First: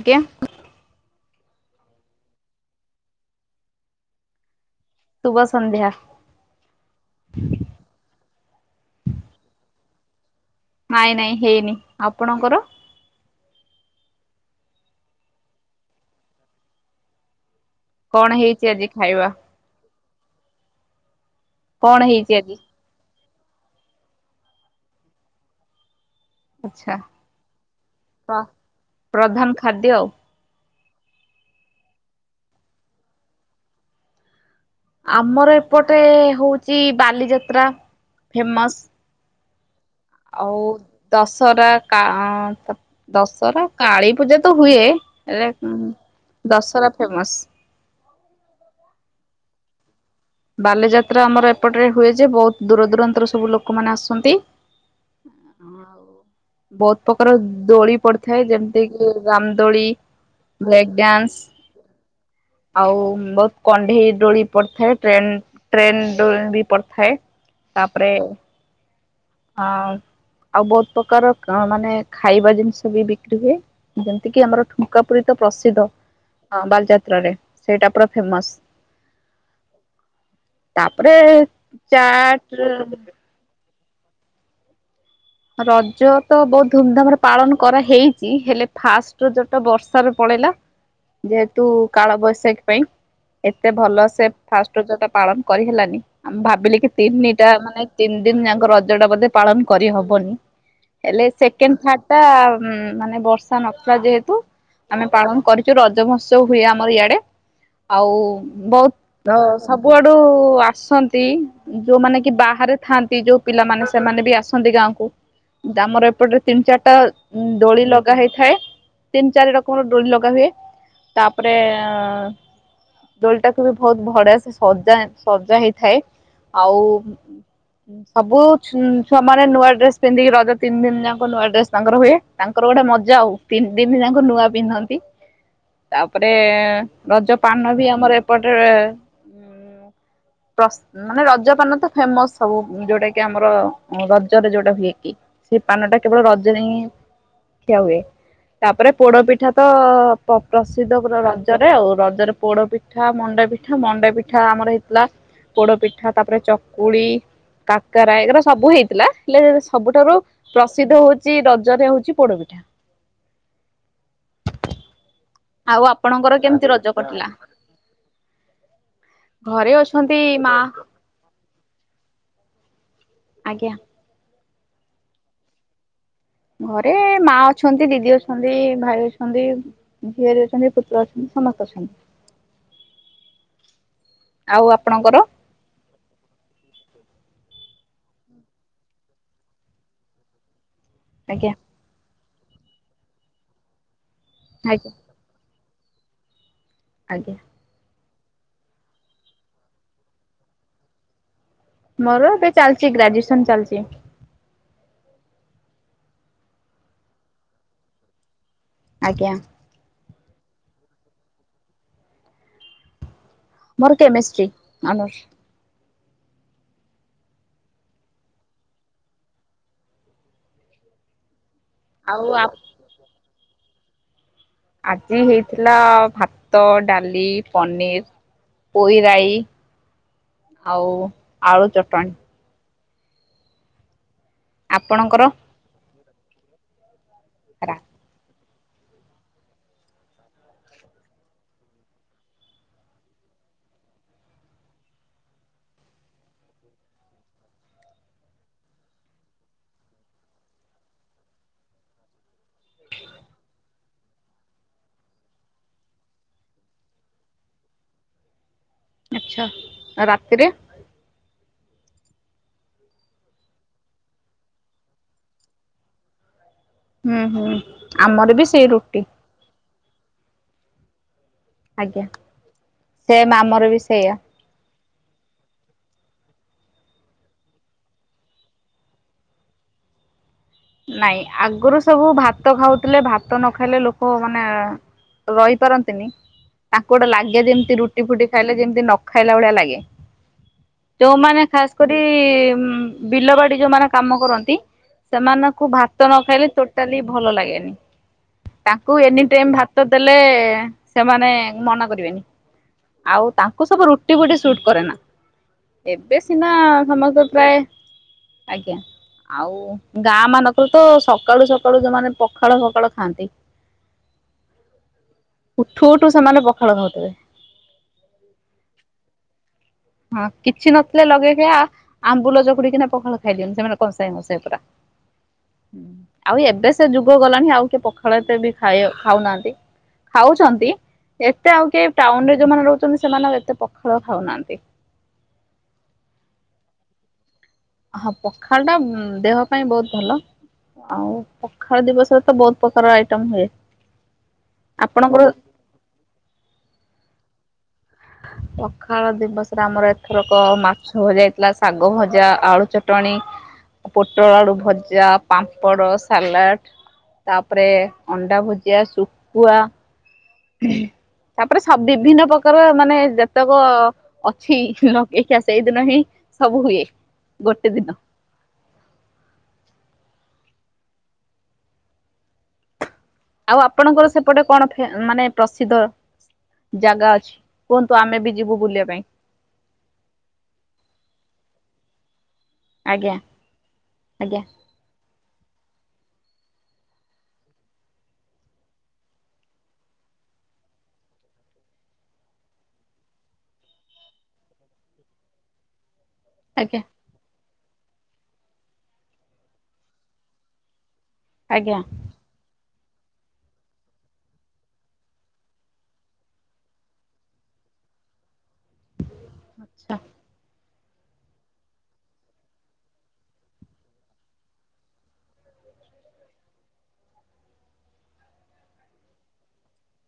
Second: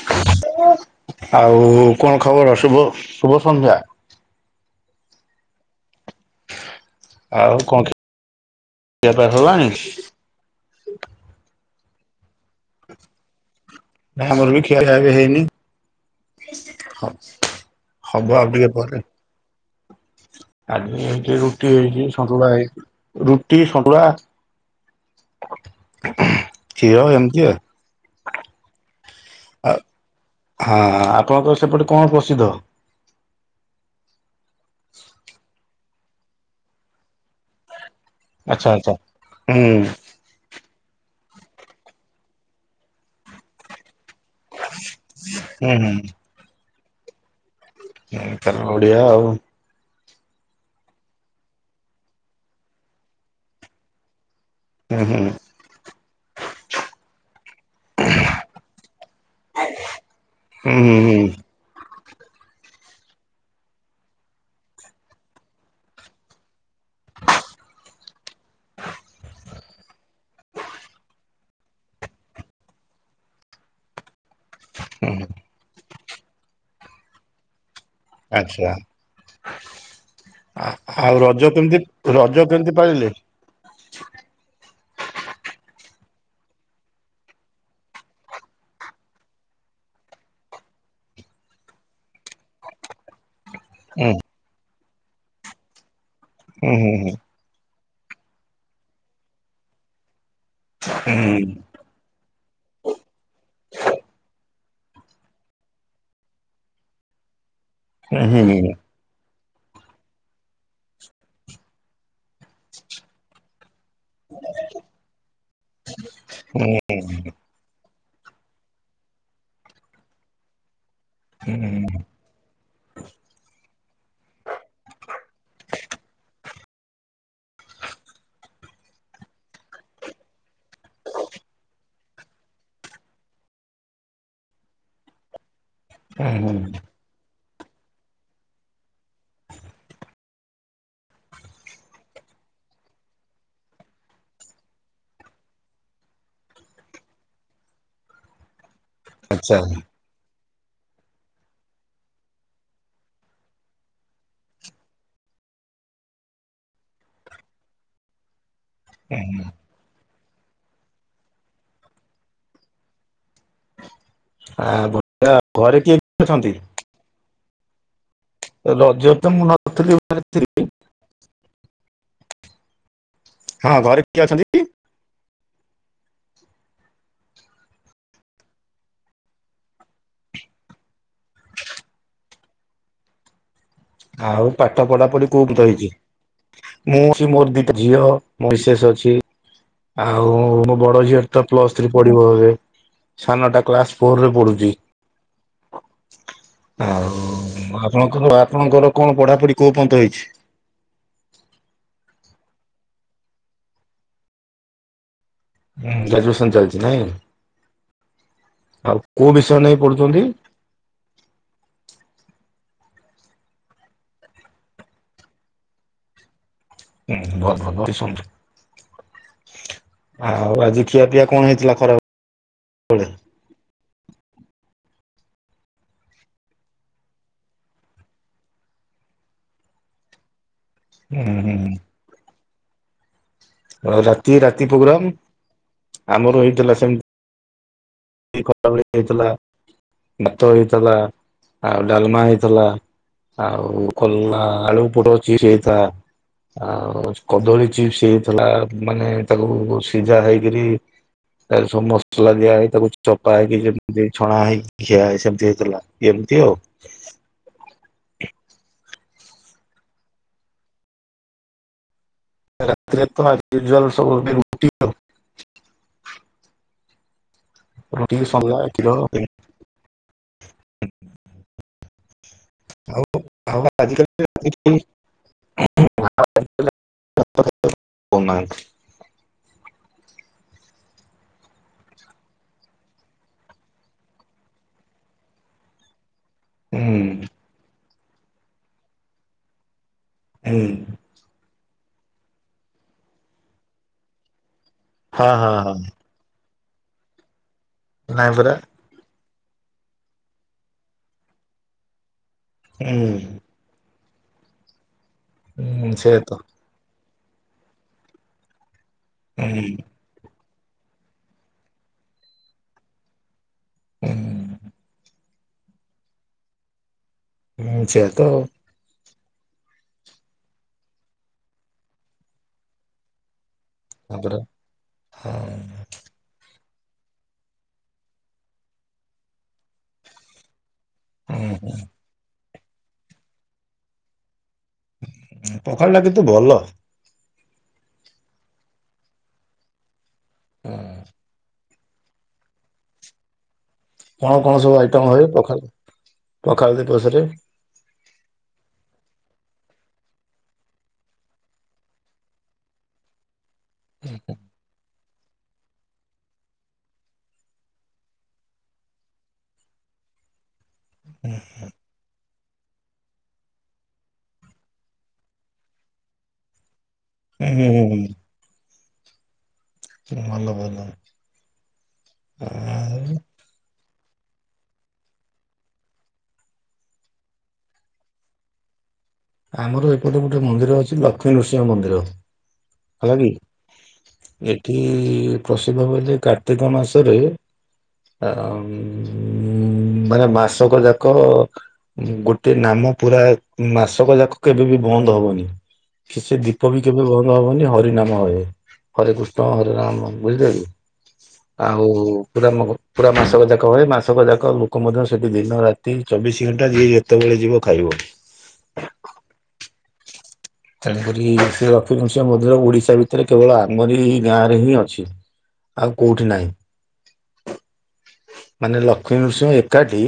ଆଜ୍ଞା। [unintelligible] ଆଉ କଣ ଖବର ଶୁଭ ଶୁଭ ସନ୍ଧ୍ୟା। ସୁୁଭ ସନ୍ଧ୍ୟା। ଆଉ କଣ ଖି ଖିଆ ପିଆ ସରଲାଣି? ନାଇଁ ନାଇଁ ହେଇନି ଆପଣଙ୍କର? ନା ଆମର ବି ଖିଆପିଆ ବି ହେଇନି। କଣ ହବ ଆଉ ଟିକେ ହେଇଛି ଆଜି ପରେ। ଖାଇବା ଆଜି ହେଇଚି ରୁଟି କଣ ହେଇଚି ହେଇଛି ସନ୍ତୁଳା ଆଜି ହେଇଚି। ରୁଟି ସନ୍ତୁଳା। ଆଚ୍ଛା କ୍ଷୀର ଏମିତି ଆଉ। ପ ପ୍ରଧାନ ଖାଦ୍ୟ ଆଉ। ହଁ ଆପଣଙ୍କର ସେପଟେ କଁ ପ୍ରସିଦ୍ଧ? ଆମର ଏପଟେ ହୋଉଚି ବାଲିଯାତ୍ରା। ଆଚ୍ଛା ଫେମସ୍ ଆଚ୍ଛା ହୁଁ। ଆଉ ଦଶହରା କା ଅଁ ଦଶହରା କାଳୀ ପୂଜା ତ ହୁଏ ହେଲେ ହୁଁ ଉଁ ହୁଁ ଦଶହରା ଫେମସ୍। ହୁଁ କାରଣ ଓଡିଆ ଆଉ। ବାଲିଯାତ୍ରା ଆମର ଏପଟେରେ ହୁଏ ଯେ ବୋହୁତୁ ଦୂର ଦୂରାନ୍ତରୁ ସବୁ ଲୋକୋମାନେ ଆସନ୍ତି। ହୁଁ ହୁଁ। ବୋହୁତ ପକାର ଦୋଳି ପଡିଥାଏ ଯେମିତି କି ରାମଦୋଳି ହୁଁ ବ୍ରେକ୍ ହୁଁ ହୁଁ। ଡ୍ୟାନ୍ସ। ଆଉ ବୋହୁତ କଣ୍ଢେଇ ଡୋଳି ପଡିଥାଏ ଟ୍ରେନ ଟ୍ରେନ [unintelligible] ପଡି ଥାଏ ତାପରେ ହଁ ଅମ୍ ଆଉ ବୋହୁତ ପକାର ମାନେ ଖାଇବା ଜିନିଷ ବି ବିକ୍ରି ହୁଏ ଯେମତି କି ଆମର ଠୁଙ୍କା ପୁରୀ ତ ପ୍ରସିଦ୍ଧ ହଁ ବାଲଯାତ୍ରାରେ ସେଇଡା ପୁରା ଫେମସ। ଆଚ୍ଛା। ତାପରେ ଆଉ ରଜ କେମିତି ରଜ ଚାଟ କେମିତି ପାଳିଲେ? ରଜ ତ ବହୁତ ଧୁମଧାମରେ ପାଳନ କରାହେଇଚି ହେଲେ ଫାଷ୍ଟ ରଜଟା ବର୍ଷାରେ ପଳେଇଲା। ଯେହେତୁ କାଳବୈଶାଖୀ ପାଇଁ ଏତେ ଭଲ ହୁଁ ସେ ଫାଷ୍ଟ ରଜଟା ପାଳନ କରି ହେଲାନି ଆମେ ହୁଁ ଭାବିଲି କି ହୁଁ ତିନିଟା ମାନେ ତିନିଦିନ ଯାଙ୍କ ରଜଟା ବୋଧେ ପାଳନ କରିହ ବନି ହୁଁ ହେଲେ ସେକେଣ୍ଡ ଥାର୍ଡଟା ମାନେ ବର୍ଷା ନଥିଲା ଯେହେତୁ ଆମେ ପାଳନ କରିଚୁ ରଜ ମହୋତ୍ସବ ହୁଏ ଆମର ଇଆଡେ ଆଉ ହୁଁ ହୁଁ ହୁଁ ବହୁ ତ ସବୁଆଡୁ ଆସନ୍ତି ଯୋଉମାନେ କି ବାହାରେ ଥାଆନ୍ତି ଯୋଉ ପିଲାମାନେ ସେମାନେ ବି ଆସନ୍ତି ଗାଁ କୁ ଆମର ଏପଟରେ ତିନି ଚାରିଟା ଦୋଳି ଲଗା ହେଇଥାଏ ତିନି ଚାରି ରକମର ଦୋଳି ଲଗା ହୁଏ ତାପରେ ଦୋଳିଟାକୁ ବି ବହୁତ ବଢିଆ ସେ ସଜା ସଜା ହେଇଥାଏ ଆଉ ସବୁ ଛୁଆମାନେ ନୂଆ ଡ୍ରେସ ସେନ୍ତିକି ରଜ ତିନିଦିନ ଯାକ ନୂଆ ଡ୍ରେସ୍ ତାଙ୍କର ହୁଏ ତାଙ୍କର ଗୋଟେ ମଜା ଆଉ ତିନିଦିନ ଯାଙ୍କ ନୂଆ ପିନ୍ଧନ୍ତି। ତାପରେ ହୁଁ ହୁଁ ହୁଁ ରଜ ପାନ ବି ଆମର ଏପଟେରେ ପ୍ରସ୍ ମାନେ ରଜପାନ ତ ଫେମସ୍ ସବୁ ଯୋଉଟା କି ଆମର ରଜରେ ଯୋଉଟା ହୁଏ। ସେ ପାନଟା କେବଳ ରଜରେ ହିଁ ଖିଆ ହୁଏ। ତାପରେ ପୋଡପିଠା ଆଚ୍ଛା। ତ ପ ପ୍ରସିଦ୍ଧ ପୁରା ରଜରେ ଆଉ ରଜରେ ପୋଡପିଠା, ମଣ୍ଡାପିଠା ମଣ୍ଡାପିଠା ଆମର ହେଇଥିଲା। ପୋଡପିଠା ତାପରେ ଚକୁଳି, କାକରା ଏଗୁରା ସବୁ ହେଇଥିଲା ହେଲେ ସବୁଠାରୁ ପ୍ରସିଦ୍ଧ ହଉଚି ରଜରେ ହଉଚି ପୋଡପିଠା। ଆ ବ ଆଉ ଆପଣଙ୍କର କେମିତି ରଜ କଟିଲା? ରଜ ତ ମୁଁ ଘରେ ନଥିଲି ଅଛନ୍ତି ଥିଲି। ମା ଆଜ୍ଞା ହଁ ଘରେ କିଏ ଅଛନ୍ତି? ଘରେ ମା ଅଛନ୍ତି ଦିଦି ଅଛନ୍ତି ଭାଇ ଅଛନ୍ତି। ଝିଆରୀ ଅଛନ୍ତି ପୁତୁରା ଅଛନ୍ତି ସମସ୍ତେ ଅଛନ୍ତି। ଆଉ ପାଠ ପଢାପଢି କୋଉ ପନ୍ତ ହେଇଚି? ମୁଁ ଅଛି ମୋର ଦିଟା ଝିଅ ମୋ ମିସେସ ଅଛି। ଆଉ ମୋ ବଡ ଝିଅର ତ ଆଜ୍ଞା ପ୍ଲସ୍ ଥ୍ରୀ ପଢିବ ଏ ସାନଟା କ୍ଲାସ ଫୋର ରେ ପଢୁ ଚି ଆଜ୍ଞା ହଁ। ଆଜ୍ଞା। ଆପଣଙ୍କର ଆପଣଙ୍କର କଣ ପଢାପଢି କୋଉ ପନ୍ତ ହେଇଚି? ମୋର ଏବେ ଚାଲିଚି ଗ୍ରାଜୁଏସନ ଚାଲିଚି। ଗ୍ରାଜୁଏସନ ଚାଲିଚି ନାଇଁ ଆଉ ଆଜ୍ଞା କୋଉ ବିଷୟ ନେଇ ପଡୁଛନ୍ତି? ମୋର କେମେଷ୍ଟ୍ରି ଅନର୍ସ। [unintelligible] ଆଉ ଆଜି ଖିଆ ପିଆ କଣ ହେଇଥିଲା ଖରାବେଳେ? ଆଉ ଆ କୋଉଟା? ଆଜି ହେଇଥିଲା ଭାତ, ଡାଲି, ପନିର ପୋଇରାଇ ଆଉ ହୁଁ ହୁଁ ଆଳୁ ଚଟଣି। ରାତି ରାତି ପ୍ରୋଗ୍ରାମ ଆପଣଙ୍କର? ଆମର ହେଇଥିଲା ସେମତି ରା ଖରାବେଳେ ହେଇଥିଲା ଭାତ ହେଇଥିଲା ଆଉ ଡାଲମା ହେଇଥିଲା। ଆଉ କଲରା ଆଳୁ ପୋଟଳ ଚିସ ହେଇଥିଲା। ଆଉ କଦଳୀ ଚିପ୍ସ ହେଇଥିଲା ମାନେ ତାକୁ ସିଝା ହେଇକିରୀ ତା ସବୁ ମସଲା ଦିଆ ହେଇ ତାକୁ ଚପା ହେଇକି ଯେମିତି ଛଣା ହେଇକି ଖିଆ ହେଇ ସେମିତି ହେଇଥିଲା ଏମିତି ଆଉ। ଆଚ୍ଛା ରାତିରେ? ରାତିରେ ତ [inaudible] ସବୁ ରୁଟି ଆଉ ହୁଁ ହୁଁ ରୁଟି ଆମର ବି ସନ୍ତୁଳା ସେଇ କ୍ଷୀର ରୁଟି। ଆଜ୍ଞା। ଆଉ ସେମ୍ ଆମର ଆଉ ବି ସେଇଆ। ଆଜିିକାଲି ରାତିରେ କେହି ଓମ୍ ମାହାନ୍ତ। ନାଇଁ ଆଗରୁ ସବୁ ଭାତ ଖାଉଥିଲେ ଭାତ ନ ଖାଇଲେ ଲୋକ ମାନେ ରହିପାରନ୍ତିନି। ହୁଁ ତାଙ୍କୁ ଗୋଟେ ଲାଗେ ଯେମିତି ରୁଟି ଫୁଟି ଖାଇଲେ ଯେମିତି ନ ଖାଇଲା ଭଳିଆ ଲାଗେ। ହୁଁ। ଯୋଉମାନେ ଖାସ କରି ବିଲ ବାଡି ଯୋଉମାନେ କାମ କରନ୍ତି ହଁ ସେମାନ ହଁ ତ ନଖାଇଲେ ଟୋଟାଲି ଭଲ ଲାଗେନି। ନାଇଁ ପରା। ତାଙ୍କୁ ଏନି ଟାଇମ ଭାତ ଦେଲେ ସେମାନେ ମନା କରିବେନି। ହୁଁ ଆଉ ତାଙ୍କୁ ସବୁ ରୁଟି ଫୁଟି ସୁଟ କରେ ନା। ହୁଁ ସେଇଆ ଏବେ ତ ସିନା ସମସ୍ତେ ପ୍ରାୟ ଆଜ୍ଞା ହୁଁ ଆଉ ଗାଁ ମାନଙ୍କର ତ ସକାଳୁ ସକାଳୁ ଯୋଉମାନେ ପଖାଳ ଫଖାଳ ଖାଆନ୍ତି। ହୁଁ ଉଠୁ ଉଠୁ ସେମାନେ ପଖାଳ ଖାଉଥିବେ। ହୁଁ ସେଇଆତ। ହଁ କିଛି ନଥିଲେ ଲଗେଇଖିଆ ଆମ୍ୱୁଲ ଚକୁଡିକିନା ପଖାଳ ଖାଇଦିଅନ୍ତି ସେମାନେ କସାଏ ତାପରେ କସାଏ ପୁରା। ହଁ। ଆଉ ଏବେ ସେ ଯୁଗ ଗଲାଣି ଆଉ କିଏ ପଖାଳ ଏତେ ବି ଖାଇ ଖାଉନାହାନ୍ତି। ଖାଉଛନ୍ତି ହୁଁ ଏତେ ଆଉ ହୁଁ କିଏ ଟାଉନରେ ଯୋଉମାନେ ରହୁଛନ୍ତି ସେମାନେ ଆଉ ଏତେ ପଖାଳ ଖାଉନାହାନ୍ତି। ପଖାଳଟା କିନ୍ତୁ ଭଲ। ହଁ ପଖାଳଟା ଦେହ ପାଇଁ ବହୁତ ଭଲ ହୁଁ। ଆଉ ପଖାଳ ଦିବସରେ ତ ବହୁତ ପ୍ରକାର ଆଇଟମ୍ ହୁଏ। କଣ କଣ ସବୁ ଆଇଟମ ଆପଣଙ୍କର ହୁଏ ପଖା ପଖାଳ ଦିବସରେ? ପଖାଳ ଦିବସରେ ଆମର ଏଥରକ ମାଛ ଭଜା ହେଇଥିଲା ଶାଗ ଭଜା ଆଳୁ ଚଟଣି [inaudible] ପୋଟଳ ଆଳୁ ଭଜା ପାମ୍ପଡ଼ ସାଲାଡ଼ ତାପରେ ଅଣ୍ଡା ଭୁଜିଆ ଶୁଖୁଆ ତାପରେ ସବୁ ବିଭିନ୍ନ ପ୍ରକାର ତାଙ୍କର ମାନେ ଯେତେକ ଅଛି ଲଗେଇଖିଆ ସେଇଦିନ ହିଁ ସବୁ ହୁଏ। ହୁଁ ହୁଁ ଗୋଟେ ହୁଁ ଦିନ ହୁଁ। ଭଲ ଭଲ ଆଉ ଆଉ ଆପଣଙ୍କର ସେପଟେ କଣ ଫେ ମାନେ ପ୍ରସିଦ୍ଧ? ଜାଗା ଅଛି କୁହନ୍ତୁ ଆମେ ବି ଯିବୁ ବୁଲିବା ପାଇଁ? ଆମର ଏପଟେ ଗୋଟେ ମନ୍ଦିର ଅଛି ଲକ୍ଷ୍ମୀ ନୃସିଂହ ମନ୍ଦିର। ହେଲା ଆଜ୍ଞା କି ଆଜ୍ଞା ଏଠି ପ୍ରସିଦ୍ଧ ହଉଛି କାର୍ତ୍ତିକ ମାସରେ ମାନେ ମାସକ ଯାକ ଗୋଟେ ନାମ ପୁରା ମାସ କ ଯାକ କେବେ ବି ବନ୍ଦ ହବନି କି ସେ ଦୀପ ବି ଆଜ୍ଞା କେବେ ବ ହବନି ହରି ନାମ ହୁଏ ହରେ କୃଷ୍ଣ ହରେ ରାମ ବୁଝିଲେକି? ଆଜ୍ଞା ଆଉ ପୁରା ନ ପୁରା ମାସକ ଯାକ ହଏ ମାସକ ଯାକ ଲୋକ ମଧ୍ୟ ସେଇଠି ଦିନ ରାତି ଚବିଶ ଘଣ୍ଟା ଯିଏ ଯେତେବେଳେ ଯିବ ଖାଇବ। ଆଛା। ତେଣୁକରି ସେ ଲଷ୍ମୀନୃସିଂହ ମନ୍ଦିର ଓଡିଶା ଭିତରେ କେବଳ ଆମରି ଗାଁରେ ହିଁ ଅଛି। ଆଉ କୋଉଠି ନାହିଁ। ମାନେ ଲକ୍ଷ୍ମୀ ନୃସିଂହ ଏକାଠି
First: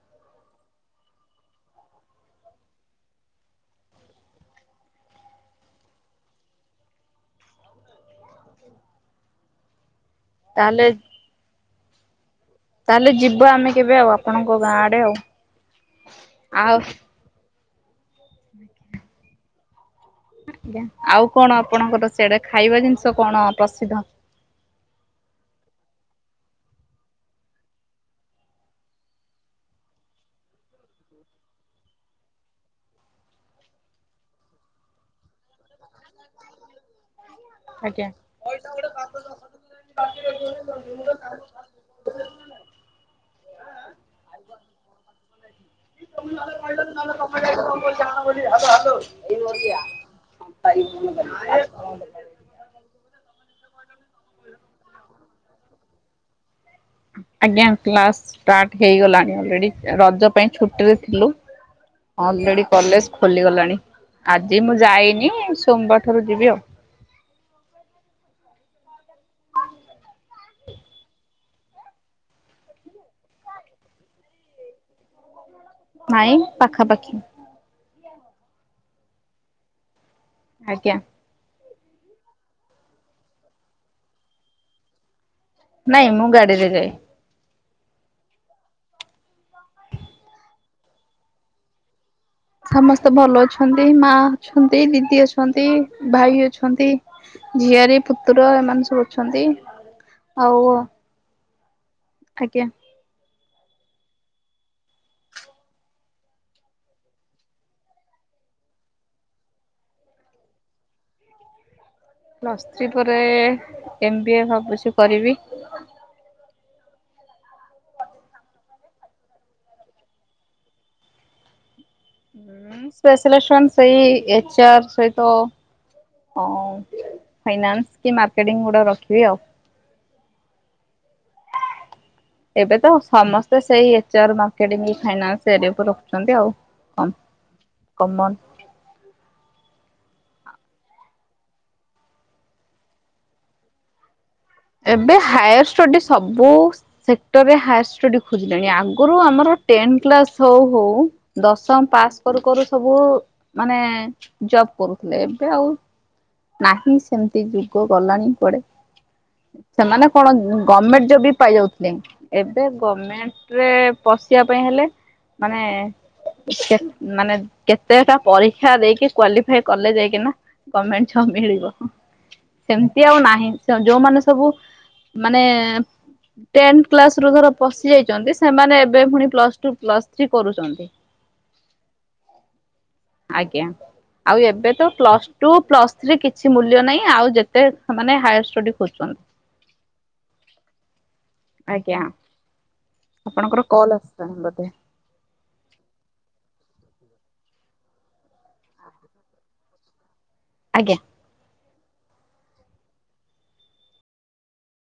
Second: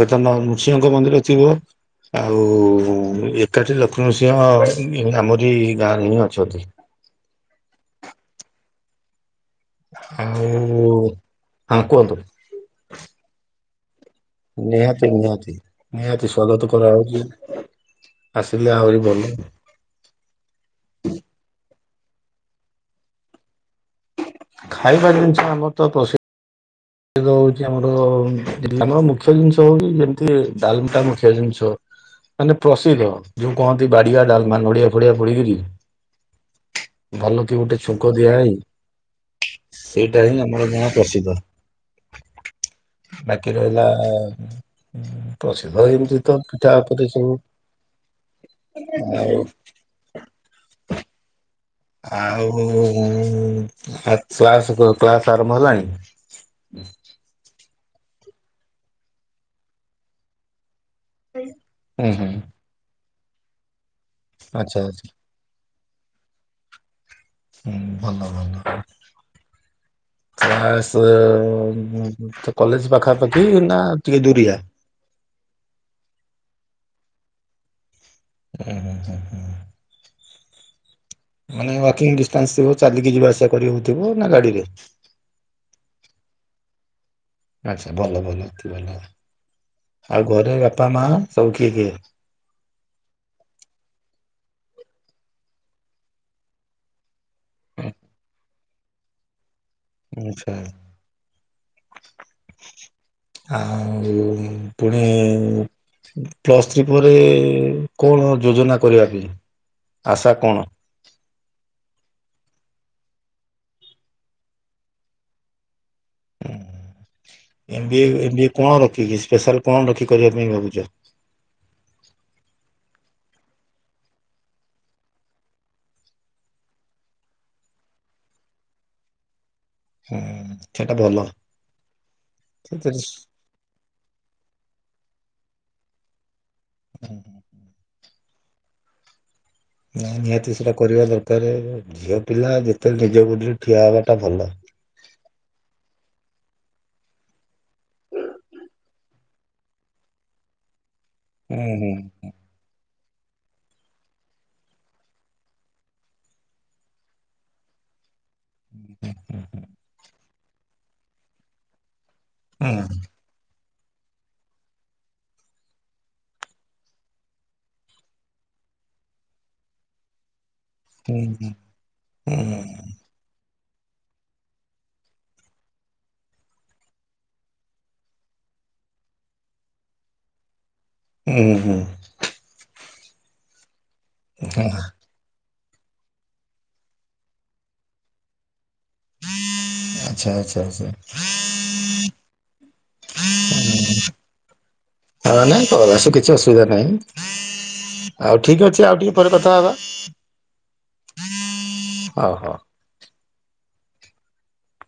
ହୁଏତ ନୃସିଂହଙ୍କ ମନ୍ଦିର ଥିବ ଆଉ ଏକାଠି ଲକ୍ଷ୍ମୀନୃସିଂହ ହଁ ଆମରି ଗାଁରେ ହିଁ ଅଛନ୍ତି। ଆଉ ତାହେଲେ ହଁ କୁହନ୍ତୁ। ତାହେଲେ ଯିବ ଆମେ କେବେ ଆ ନିହାତି ନିହାତି ନିହାତି ସ୍ୱାଗତ ଆଉ କରାହେଉଛି ଆସିଲେ ଆହୁରି ଭଲ। ଆଜ୍ଞା ଆଉ କଣ ଆପଣଙ୍କର ସିଆଡେ ଖାଇବା ଜିନିଷ କଣ ପ୍ରସିଦ୍ଧ? ଖାଇବା ଜିନିଷ ଆମର ତ ପ୍ରସି ସେ ହଉଛି ଆମର ଆମର ମୁଖ୍ୟ ଜିନିଷ ହଉଛି ଯେମିତି ଡାଲ ମିଠା ମୁଖ୍ୟ ଜିନିଷ ମାନେ ପ୍ରସିଦ୍ଧ ଯୋଉ କହନ୍ତି ବାଡିଆ ଡାଲମା ନଡିଆ ଫଡିଆ ପଡିକିରି ଭଲ କି ଗୋଟେ ଆଜ୍ଞା ଛୁଙ୍କ ଦିଆ ହେଇ ସେଇଟା ହିଁ ଆମର ଗାଁ ପ୍ରସିଦ୍ଧ। ବାକି ରହିଲା ହଁ ପ୍ରସିଦ୍ଧ ଏମିତି ତ ପିଠାପରି ସବୁ ହ ହ ଆଉ ହ ହ ଆଉ କ୍ଲାସ୍ କ୍ଲାସ ଆରମ୍ଭ ହେଲାଣି? ଆଜ୍ଞା କ୍ଲାସ୍ ଷ୍ଟାର୍ଟ ହେଇଗଲାଣି ଅଲରେଡ଼ି ରଜ ପାଇଁ ଛୁଟିରେ ହୁଁ ହୁଁ ଅଲରେଡି କଲେଜ ଖୋଲିଗଲାଣି ଆଜି ଆଚ୍ଛା ମୁଁ ଆଚ୍ଛା ଯାଇନି ସୋମବାର ଠାରୁ ଯିବି ଆଉ। ହୁଁ ଭଲ ଭଲ। କ୍ଲାସ୍ କଲେଜ ପାଖାପାଖି ନା ଟିକେ ଦୁରିଆ? ନାଇଁ ପାଖାପାଖି। ହଁ ହଁ। ଆଜ୍ଞା। ମାନେ ୱାକିଂ ଡିଷ୍ଟାନ୍ସ ଥିବ ଚାଲିକି ଯିବା ଆସିବା କରିବାକୁ ଥିବ ନା ଗାଡିରେ? ନାଇଁ ମୁଁ ଗାଡିରେ ଯାଏ। ଆଚ୍ଛା ଭଲ ଭଲ ଏ ଭଲ ଆଉ ଘରେ ବାପା ମା ସବୁ କିଏ କିଏ? ସମସ୍ତେ ଭଲ ଅଛନ୍ତି ମା ଅଛନ୍ତି, ଦିଦି ଅଛନ୍ତି, ଭାଇ ଅଛନ୍ତି ଝିଆରୀ ପୁତୁରା ଏମାନେ ସବୁ ଅଛନ୍ତି। ଆଚ୍ଛା। ଆଉ ଆଜ୍ଞା। ଆଉ ପୁଣି ପ୍ଲସ୍ ଥ୍ରୀ ପରେ କଣ ଯୋଜନା କରିବା ଆଶା କଣ? ପ୍ଲସ୍ ଥ୍ରୀ ପରେ ଏମ୍ ବି ଏ ଭାବୁଛି କରିବି। ଓଁ M B A M B ଏ କଣ ରଖିକି ସ୍ପେଶାଲ କଣ ରଖିକି କରିବା ପାଇଁ ଭାବୁଛ? ସ୍ପେସାଲସନ ସେଇ ଏଚ ଆର୍ ସହିତ ହଁ ଫାଇନାନ୍ସ କି ମାର୍କେଟିଂ ଗୁଡା ରଖିବି ଆଉ ହୁଁ ସେଟା ଭଲ। ଏବେ ତ ସେଥିରେ ସମସ୍ତେ ସେଇ ଏଚ ଆର୍ ମାର୍କେଟିଂ ଫାଇନାନ୍ସ ଏରିଆକୁ ରଖୁଛନ୍ତି ଆଉ। କ କମନ ନା ନିହାତି ସେଟା କରିବା ଦରକାର ଝିଅ ପିଲା ଯେତେବେଳେ ନିଜ ଗୋଡ଼ରେ ଠିଆ ହେବାଟା ଭଲ। ଏବେ ହାୟାର ଷ୍ଟଡି ସବୁ ସେକ୍ଟର ରେ ହାୟର ଷ୍ଟଡି ଖୋଜିଲେଣି ଆଗରୁ ଆମର୍ ଟେନ୍ ପ୍ଲସ୍ ହଉ ହଉ ହୁଁ ଦଶମ ପାସ୍ କରୁ କରୁ ସବୁ ମାନେ ଜବ୍ କରୁଥିଲେ ଏବେ ଆଉ ନାହିଁ ସେମିତି ଯୁଗ ଗଲାଣି କୁଆଡେ ସେମାନେ କଣ ଗଭର୍ଣମେଣ୍ଟ ଜବ ବି ପାଇ ଯାଉଥିଲେ ଏବେ ହୁଁ ଗଭର୍ଣ୍ଣମେଣ୍ଟ ରେ ପଶିବା ପାଇଁ ହେଲେ ମାନେ ମାନେ କେତେଟା ପରୀକ୍ଷା ଦେଇକି କ୍ଵାଲିଫାଇ କଲେ ଯାଇକିନା ଗମେଣ୍ଟ ହୁଁ ଛ ମିଳିବ ହୁଁ ହୁଁ ସେମିତି ଆଉ ନାହିଁ ଯୋଉମାନେ ସବୁ ମାନେ ଟେନ କ୍ଲାସ ରୁ ଧର ପଶିଯାଇଛନ୍ତି ସେମାନେ ଏବେ ପୁଣି ପ୍ଲସ୍ ଟୁ ପ୍ଲସ୍ ଥ୍ରୀ କରୁଛନ୍ତି। ହୁଁଁ ହୁଁ। ଆଜ୍ଞା ଆଉ ହଁ ଏବେ ତ ପ୍ଲସ ଟୁ ପ୍ଲସ ଥ୍ରୀ କିଛି ମୂଲ୍ୟ ନାହିଁ ଆଉ ଯେତେ ମାନେ ହାୟାର ଷ୍ଟଡି ଖୋଜଛନ୍ତି। ଆଚ୍ଛା ଆଚ୍ଛା ଆଚ୍ଛା। ଆଜ୍ଞା ଆପଣଙ୍କର କଲ୍ ଆସିଲା ବୋଧେ? ହଁ ନାଇଁତ କିଛି ଅସୁବିଧା ନାହିଁ। ଆଉ ଠିକ ଅଛି ଆଉ ଟିକେ ପରେ କଥା ହବା। ଆଜ୍ଞା। ହଁ ହଁ।